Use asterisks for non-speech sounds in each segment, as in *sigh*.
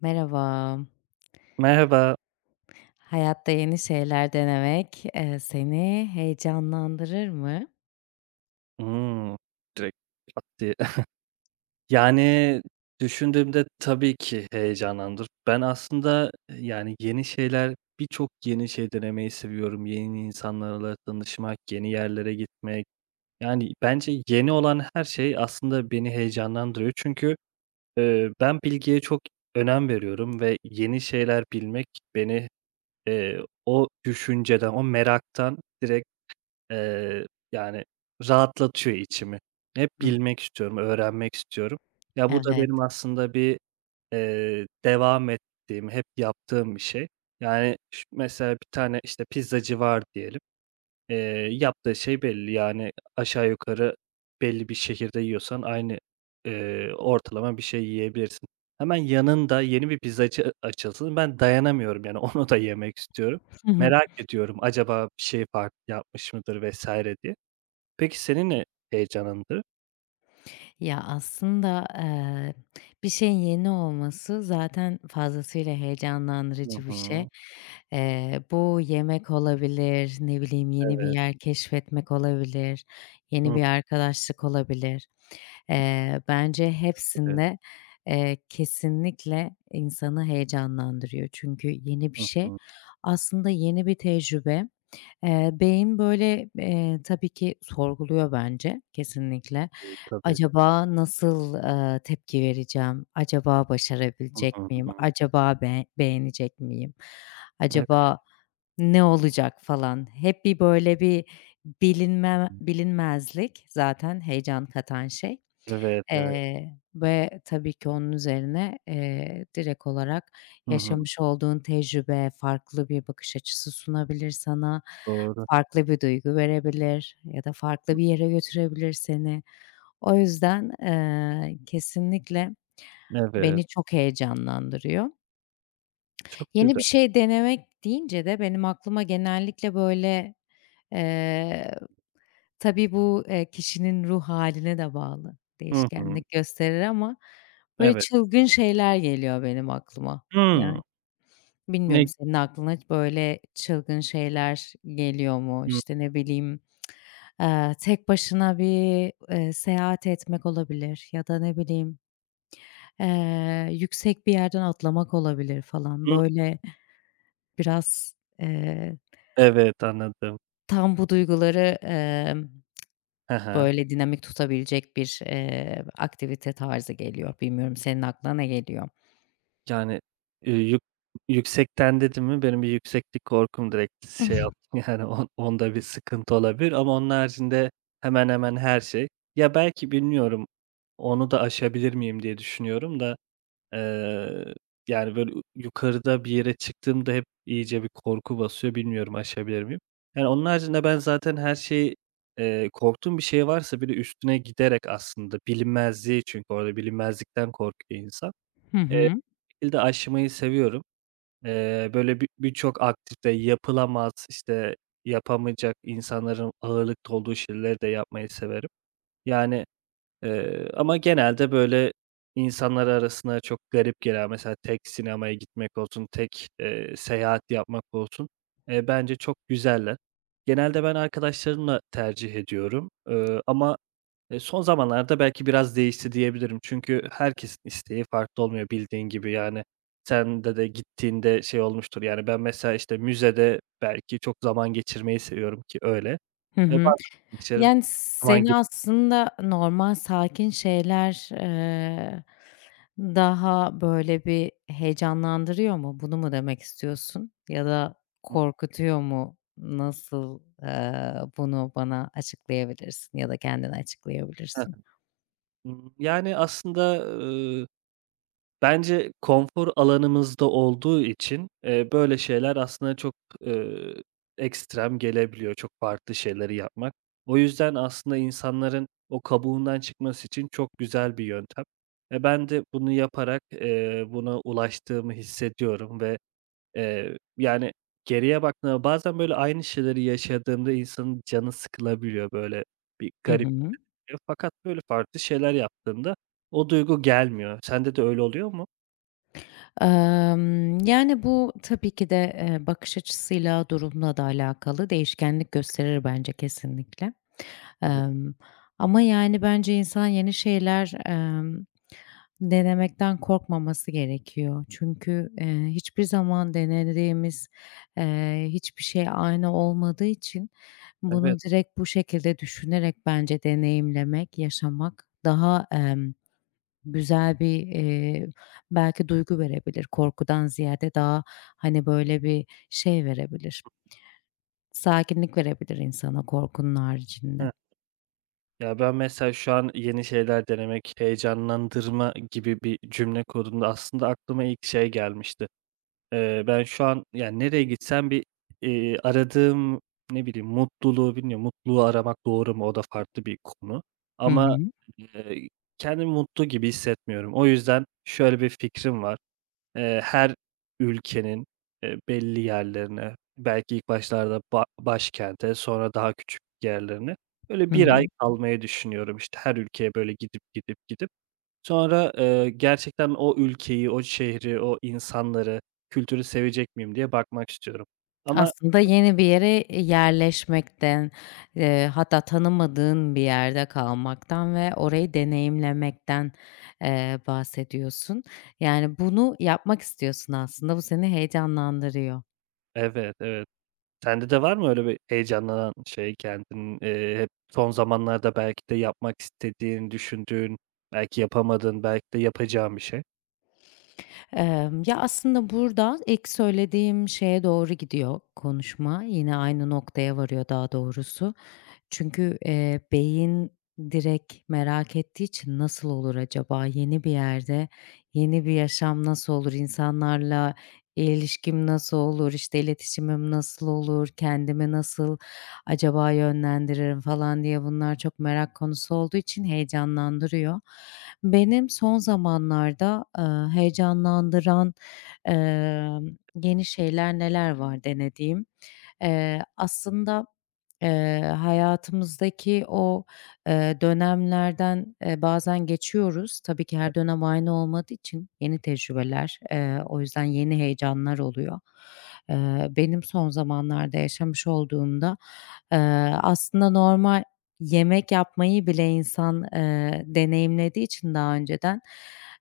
Merhaba. Merhaba. Hayatta yeni şeyler denemek, seni heyecanlandırır mı? Hımm. Direkt pat diye. *laughs* Yani, düşündüğümde tabii ki heyecanlandır. Ben aslında, yani, yeni şeyler birçok yeni şey denemeyi seviyorum. Yeni insanlarla tanışmak, yeni yerlere gitmek. Yani, bence yeni olan her şey aslında beni heyecanlandırıyor. Çünkü, ben bilgiye çok önem veriyorum ve yeni şeyler bilmek beni, eee, o düşünceden, o meraktan direkt Eee, yani, rahatlatıyor içimi. Hep Hıh, bilmek istiyorum, öğrenmek istiyorum. Ya, bu da evet. benim aslında bir, devam ettiğim, hep yaptığım bir şey. Yani, mesela bir tane, işte, pizzacı var diyelim. Yaptığı şey belli, yani, aşağı yukarı belli bir şehirde yiyorsan aynı, ortalama bir şey yiyebilirsin. Hemen yanında yeni bir pizzacı açılsın, ben dayanamıyorum, yani, *laughs* onu da yemek istiyorum. *laughs* Merak ediyorum, acaba bir şey farklı yapmış mıdır vesaire diye. Peki senin ne heyecanındır? Ya, aslında, bir şeyin yeni olması zaten fazlasıyla Hı heyecanlandırıcı bir şey. hı. Bu yemek olabilir, ne bileyim, yeni bir Evet. yer keşfetmek olabilir, yeni Hı, bir arkadaşlık olabilir. Bence evet. hepsinde, kesinlikle insanı heyecanlandırıyor. Çünkü yeni bir Hı şey hı. aslında yeni bir tecrübe. Beyin, böyle, tabii ki sorguluyor bence kesinlikle. Tabii. Acaba nasıl, tepki vereceğim? Acaba Hı hı. başarabilecek miyim? Hı. Acaba beğenecek miyim? Evet. Acaba ne olacak falan? Hep bir, böyle, bir bilinmezlik zaten heyecan katan şey. Evet, evet. Ve tabii ki onun üzerine, direkt olarak Hı hı. yaşamış olduğun tecrübe farklı bir bakış açısı sunabilir sana, Doğru. farklı bir duygu verebilir ya da farklı Hı. bir yere götürebilir seni. O yüzden, kesinlikle Evet. beni çok heyecanlandırıyor. Çok Yeni güzel. bir şey denemek deyince de benim aklıma genellikle, böyle, eee, tabii bu, kişinin ruh haline de bağlı, Hı hı. değişkenlik gösterir ama böyle Evet. çılgın şeyler geliyor benim aklıma. Hıı. Yani, Ne bilmiyorum senin aklına hiç böyle çılgın şeyler geliyor mu? Hı İşte, ne bileyim, tek başına bir, seyahat etmek olabilir ya da ne bileyim, yüksek bir yerden atlamak olabilir hı. falan. Böyle biraz, eee, Evet, anladım. tam bu duyguları, Hı hı. böyle dinamik tutabilecek bir, aktivite tarzı geliyor. Bilmiyorum senin aklına ne geliyor? Yani, eee, yük yüksekten dedin mi benim bir yükseklik korkum direkt şey *laughs* yaptı *laughs* yani onda bir sıkıntı olabilir ama onun haricinde hemen hemen her şey. Ya, belki bilmiyorum, onu da aşabilir miyim diye düşünüyorum da. Eee, Yani, böyle, yukarıda bir yere çıktığımda hep iyice bir korku basıyor. Bilmiyorum aşabilir miyim? Yani, onun haricinde ben zaten her şeyi, korktuğum bir şey varsa bile üstüne giderek aslında bilinmezliği çünkü orada bilinmezlikten korkuyor insan. Hı Eee, hı. Bir şekilde aşmayı seviyorum. Böyle, birçok aktivite yapılamaz, işte, yapamayacak insanların ağırlıkta olduğu şeyleri de yapmayı severim. Yani. Ama genelde, böyle, insanlar arasına çok garip gelen, mesela tek sinemaya gitmek olsun, tek, seyahat yapmak olsun, bence çok güzeller. Genelde ben arkadaşlarımla tercih ediyorum, ama, son zamanlarda belki biraz değişti diyebilirim. Çünkü herkesin isteği farklı olmuyor bildiğin gibi. Yani, sen de gittiğinde şey olmuştur, yani, ben mesela, işte, müzede belki çok zaman geçirmeyi seviyorum ki öyle. Hı hı. Bazı arkadaşlarım Yani, zaman seni git. aslında normal sakin şeyler, daha böyle bir heyecanlandırıyor mu? Bunu mu demek istiyorsun? Ya da korkutuyor mu? Nasıl, bunu bana açıklayabilirsin ya da kendine açıklayabilirsin? Yani, aslında, bence konfor alanımızda olduğu için, böyle şeyler aslında çok, ııı, ekstrem gelebiliyor, çok farklı şeyleri yapmak. O yüzden aslında insanların o kabuğundan çıkması için çok güzel bir yöntem. Ben de bunu yaparak, buna ulaştığımı hissediyorum ve, yani, geriye baktığımda bazen böyle aynı şeyleri yaşadığımda insanın canı sıkılabiliyor, böyle bir Hı garip hı. Fakat böyle farklı şeyler yaptığımda o duygu gelmiyor. Sende de öyle oluyor mu? Yani, bu tabii ki de, bakış açısıyla, durumla da alakalı değişkenlik gösterir bence kesinlikle. Tabii, Emm, Ama, yani, bence insan yeni şeyler, denemekten korkmaması gerekiyor. Çünkü, hiçbir zaman denediğimiz, hiçbir şey aynı olmadığı için evet. bunu direkt bu şekilde düşünerek bence deneyimlemek, yaşamak daha güzel bir, belki duygu verebilir. Korkudan ziyade daha, hani, böyle bir şey verebilir. Sakinlik verebilir insana korkunun Heh. haricinde. Ya, ben mesela şu an yeni şeyler denemek, heyecanlandırma gibi bir cümle kurduğumda aslında aklıma ilk şey gelmişti. Ben şu an, yani, nereye gitsem bir, aradığım, ne bileyim, mutluluğu bilmiyorum, mutluluğu aramak doğru mu? O da farklı bir konu Hı ama, hı. eee, kendimi mutlu gibi hissetmiyorum. O yüzden şöyle bir fikrim var. Her ülkenin, belli yerlerine, belki ilk başlarda başkente, sonra daha küçük yerlerine, böyle Hı bir hı. ay kalmayı düşünüyorum. İşte, her ülkeye böyle gidip, gidip, gidip. Sonra, gerçekten o ülkeyi, o şehri, o insanları, kültürü sevecek miyim diye bakmak istiyorum. Ama. Aslında yeni bir yere, yerleşmekten, hatta tanımadığın bir yerde kalmaktan ve orayı deneyimlemekten, bahsediyorsun. Yani, bunu yapmak istiyorsun aslında, bu seni heyecanlandırıyor. Evet, evet. Sende de var mı öyle bir heyecanlanan şey, kendin, hep son zamanlarda belki de yapmak istediğin, düşündüğün, belki yapamadığın, belki de yapacağın bir şey? Ya, aslında burada ilk söylediğim şeye doğru gidiyor konuşma, yine aynı noktaya varıyor daha doğrusu. Çünkü, beyin direkt merak ettiği için nasıl olur acaba, yeni bir yerde, yeni bir yaşam nasıl olur, insanlarla ilişkim nasıl olur, işte, iletişimim nasıl olur, kendimi nasıl acaba yönlendiririm falan diye bunlar çok merak konusu olduğu için heyecanlandırıyor. Benim son zamanlarda, heyecanlandıran, emm, yeni şeyler neler var denediğim? Aslında, hayatımızdaki o, dönemlerden, bazen geçiyoruz. Tabii ki her dönem aynı olmadığı için yeni tecrübeler, o yüzden yeni heyecanlar oluyor. Benim son zamanlarda yaşamış olduğumda, eee, aslında normal yemek yapmayı bile insan, deneyimlediği için daha önceden,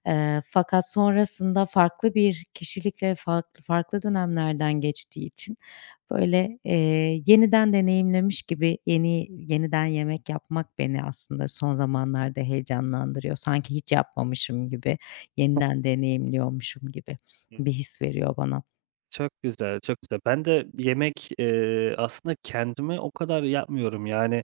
fakat sonrasında farklı bir kişilikle farklı farklı dönemlerden geçtiği için, böyle, yeniden deneyimlemiş gibi yeniden yemek yapmak beni aslında son zamanlarda heyecanlandırıyor. Sanki hiç yapmamışım gibi, yeniden deneyimliyormuşum gibi bir his veriyor bana. Çok güzel, çok güzel. Ben de yemek, aslında kendime o kadar yapmıyorum. Yani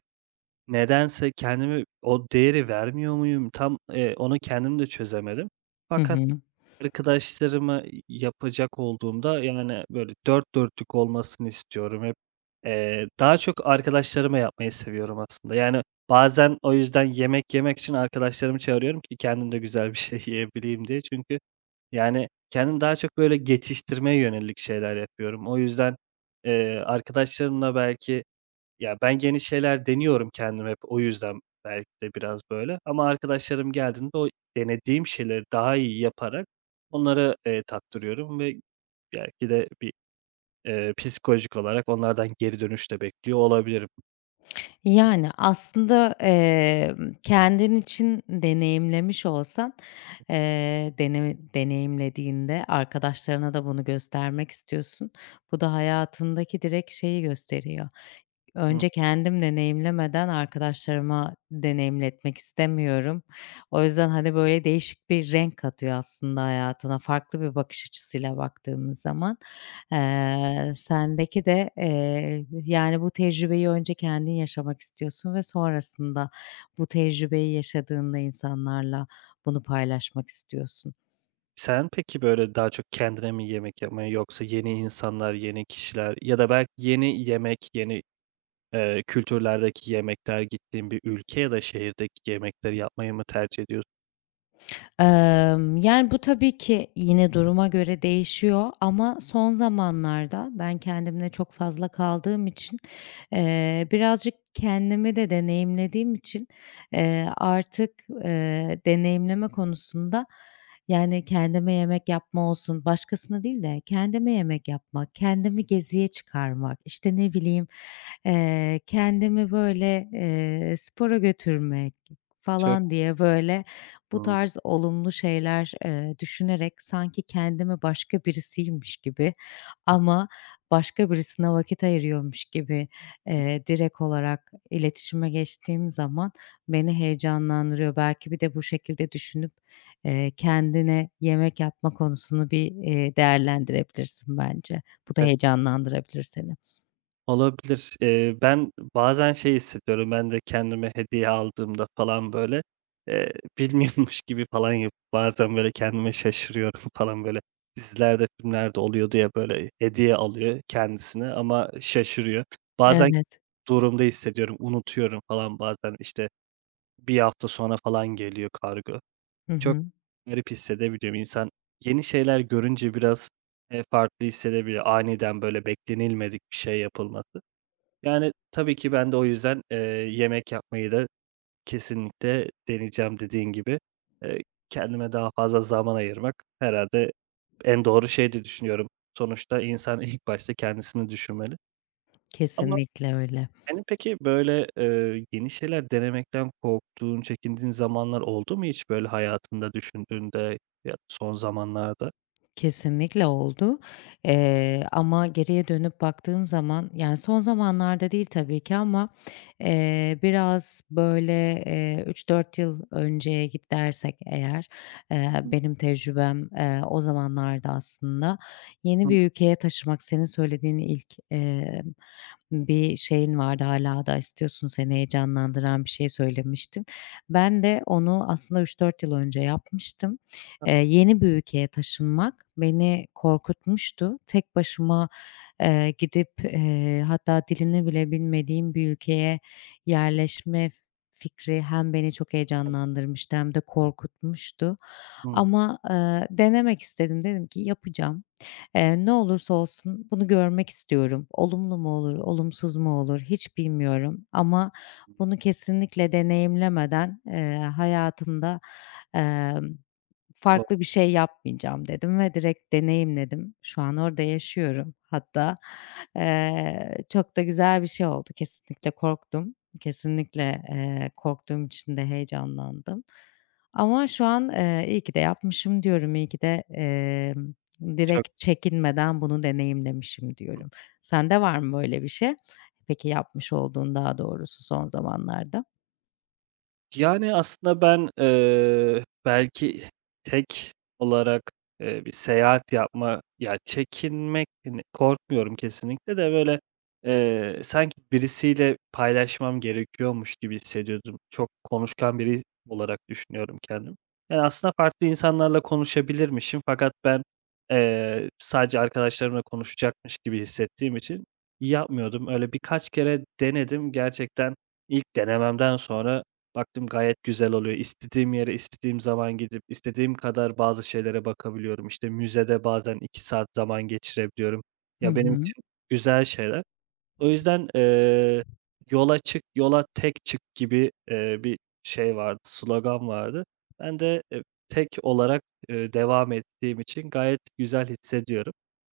nedense kendime o değeri vermiyor muyum? Tam, onu kendim de çözemedim. Hı Fakat hı. arkadaşlarıma yapacak olduğumda, yani, böyle, dört dörtlük olmasını istiyorum hep. Daha çok arkadaşlarıma yapmayı seviyorum aslında. Yani, bazen o yüzden yemek yemek için arkadaşlarımı çağırıyorum ki kendim de güzel bir şey *laughs* yiyebileyim diye. Çünkü yani, kendim daha çok böyle geçiştirmeye yönelik şeyler yapıyorum. O yüzden, arkadaşlarımla belki ya, ben yeni şeyler deniyorum kendim hep, o yüzden belki de biraz böyle ama arkadaşlarım geldiğinde o denediğim şeyleri daha iyi yaparak onlara, tattırıyorum ve belki de bir psikolojik olarak onlardan geri dönüş de bekliyor olabilirim. Yani, aslında, kendin için deneyimlemiş olsan, *unintelligible* deneyimlediğinde arkadaşlarına da bunu göstermek istiyorsun. Bu da hayatındaki direkt şeyi gösteriyor. Hı. Önce kendim deneyimlemeden arkadaşlarıma deneyimletmek istemiyorum. O yüzden, hani, böyle, değişik bir renk katıyor aslında hayatına farklı bir bakış açısıyla baktığımız zaman. Sendeki de, yani, bu tecrübeyi önce kendin yaşamak istiyorsun ve sonrasında bu tecrübeyi yaşadığında insanlarla bunu paylaşmak istiyorsun. Sen peki, böyle, daha çok kendine mi yemek yapmayı yoksa yeni insanlar, yeni kişiler ya da belki yeni yemek, yeni, kültürlerdeki yemekler, gittiğin bir ülke ya da şehirdeki yemekleri yapmayı mı tercih ediyorsun? Yani, bu tabii ki yine duruma göre değişiyor ama son zamanlarda ben kendimle çok fazla kaldığım için, birazcık kendimi de deneyimlediğim için, artık, deneyimleme konusunda, yani, kendime yemek yapma olsun, başkasına değil de kendime yemek yapmak, kendimi geziye çıkarmak, işte, ne bileyim, kendimi, böyle, spora götürmek Çok. falan diye, böyle, bu Hımm. tarz olumlu şeyler, düşünerek sanki kendimi başka birisiymiş gibi ama başka birisine vakit ayırıyormuş gibi, direkt olarak iletişime geçtiğim zaman beni heyecanlandırıyor. Belki bir de bu şekilde düşünüp, kendine yemek yapma konusunu bir, değerlendirebilirsin bence. Bu da heyecanlandırabilir seni. Olabilir. Ben bazen şey hissediyorum, ben de kendime hediye aldığımda falan böyle, eee, *laughs* bilmiyormuş gibi falan yapıp bazen böyle kendime şaşırıyorum *laughs* falan böyle. Dizilerde, filmlerde oluyordu ya böyle hediye alıyor kendisine ama şaşırıyor. Bazen Evet. durumda hissediyorum, unutuyorum falan bazen işte bir hafta sonra falan geliyor kargo. Hı Çok hı. garip hissedebiliyorum. İnsan yeni şeyler görünce biraz, farklı hissedebiliyor. Aniden böyle beklenilmedik bir şey yapılması. Yani, tabii ki ben de o yüzden, yemek yapmayı da kesinlikle deneyeceğim dediğin gibi. Eee, Kendime daha fazla zaman ayırmak herhalde en doğru şey diye düşünüyorum. Sonuçta insan *laughs* ilk başta kendisini düşünmeli. Ama Kesinlikle öyle. senin peki, böyle, yeni şeyler denemekten korktuğun, çekindiğin zamanlar oldu mu hiç böyle hayatında düşündüğünde ya da son zamanlarda? Kesinlikle oldu, ama geriye dönüp baktığım zaman, yani, son zamanlarda değil tabii ki ama, biraz, böyle, 3-4 yıl önceye git dersek eğer, Hı. benim tecrübem, o zamanlarda aslında yeni Hı bir ülkeye taşımak senin söylediğin ilk, bir şeyin vardı, hala da istiyorsun, seni heyecanlandıran bir şey söylemiştin. Ben de onu aslında 3-4 yıl önce yapmıştım. Yeni bir ülkeye taşınmak beni korkutmuştu. Tek başıma, gidip, hatta dilini bile bilmediğim bir ülkeye yerleşme fikri hem beni çok hı. heyecanlandırmıştı hem de korkutmuştu. Hımm. Ama, denemek istedim. Dedim ki yapacağım. Ne olursa olsun bunu görmek istiyorum. Olumlu mu olur, olumsuz mu olur hiç bilmiyorum ama bunu kesinlikle deneyimlemeden, hayatımda, farklı bir şey yapmayacağım dedim ve direkt deneyimledim. Şu an orada yaşıyorum hatta. Çok da güzel bir şey oldu. Kesinlikle korktum. Kesinlikle, korktuğum için de heyecanlandım. Ama şu an, iyi ki de yapmışım diyorum. İyi ki de, direkt çekinmeden bunu deneyimlemişim diyorum. Sende var mı böyle bir şey? Peki yapmış olduğun daha doğrusu son zamanlarda? Yani, aslında ben, belki tek olarak, bir seyahat yapma ya, çekinmek, hani, korkmuyorum kesinlikle de, böyle, sanki birisiyle paylaşmam gerekiyormuş gibi hissediyordum. Çok konuşkan biri olarak düşünüyorum kendimi. Yani, aslında farklı insanlarla konuşabilirmişim fakat ben, sadece arkadaşlarımla konuşacakmış gibi hissettiğim için yapmıyordum. Öyle birkaç kere denedim. Gerçekten ilk denememden sonra baktım gayet güzel oluyor. İstediğim yere, istediğim zaman gidip, istediğim kadar bazı şeylere bakabiliyorum. İşte, müzede bazen 2 saat zaman geçirebiliyorum. Hı Ya, benim hı. için güzel şeyler. O yüzden, "Yola çık, yola tek çık." gibi, bir şey vardı, slogan vardı. Ben de, tek olarak, devam ettiğim için gayet güzel hissediyorum.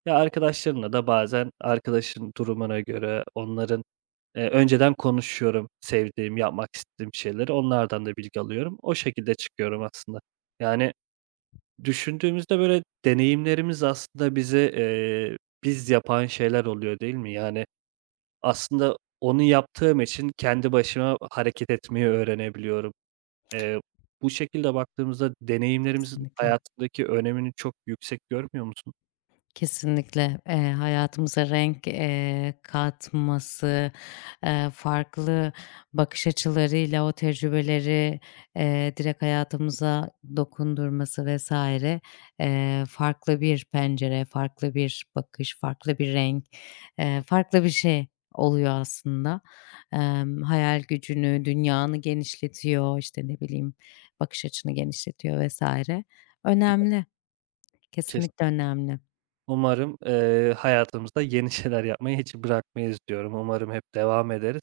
Ya, arkadaşlarımla da bazen arkadaşın durumuna göre, onların önceden konuşuyorum sevdiğim, yapmak istediğim şeyleri. Onlardan da bilgi alıyorum. O şekilde çıkıyorum aslında. Yani düşündüğümüzde böyle deneyimlerimiz aslında bizi, biz yapan şeyler oluyor değil mi? Yani aslında onu yaptığım için kendi başıma hareket etmeyi öğrenebiliyorum. Eee, Bu şekilde baktığımızda deneyimlerimizin Kesinlikle. hayatındaki önemini çok yüksek görmüyor musun? Kesinlikle, hayatımıza renk, katması, farklı bakış açılarıyla o tecrübeleri, direkt hayatımıza dokundurması vesaire farklı bir pencere, farklı bir bakış, farklı bir renk, farklı bir şey oluyor aslında. Hayal gücünü, dünyanı genişletiyor, işte, ne bileyim, bakış açını genişletiyor vesaire. Önemli, Kes. kesinlikle önemli. Umarım, hayatımızda yeni *laughs* şeyler yapmayı hiç bırakmayız diyorum. Umarım hep devam ederiz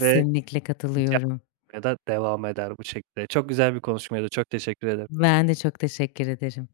ve Hiç katılıyorum. Yapmaya da devam eder bu şekilde. Çok güzel bir konuşmaydı. Çok teşekkür ederim. Ben de çok teşekkür ederim.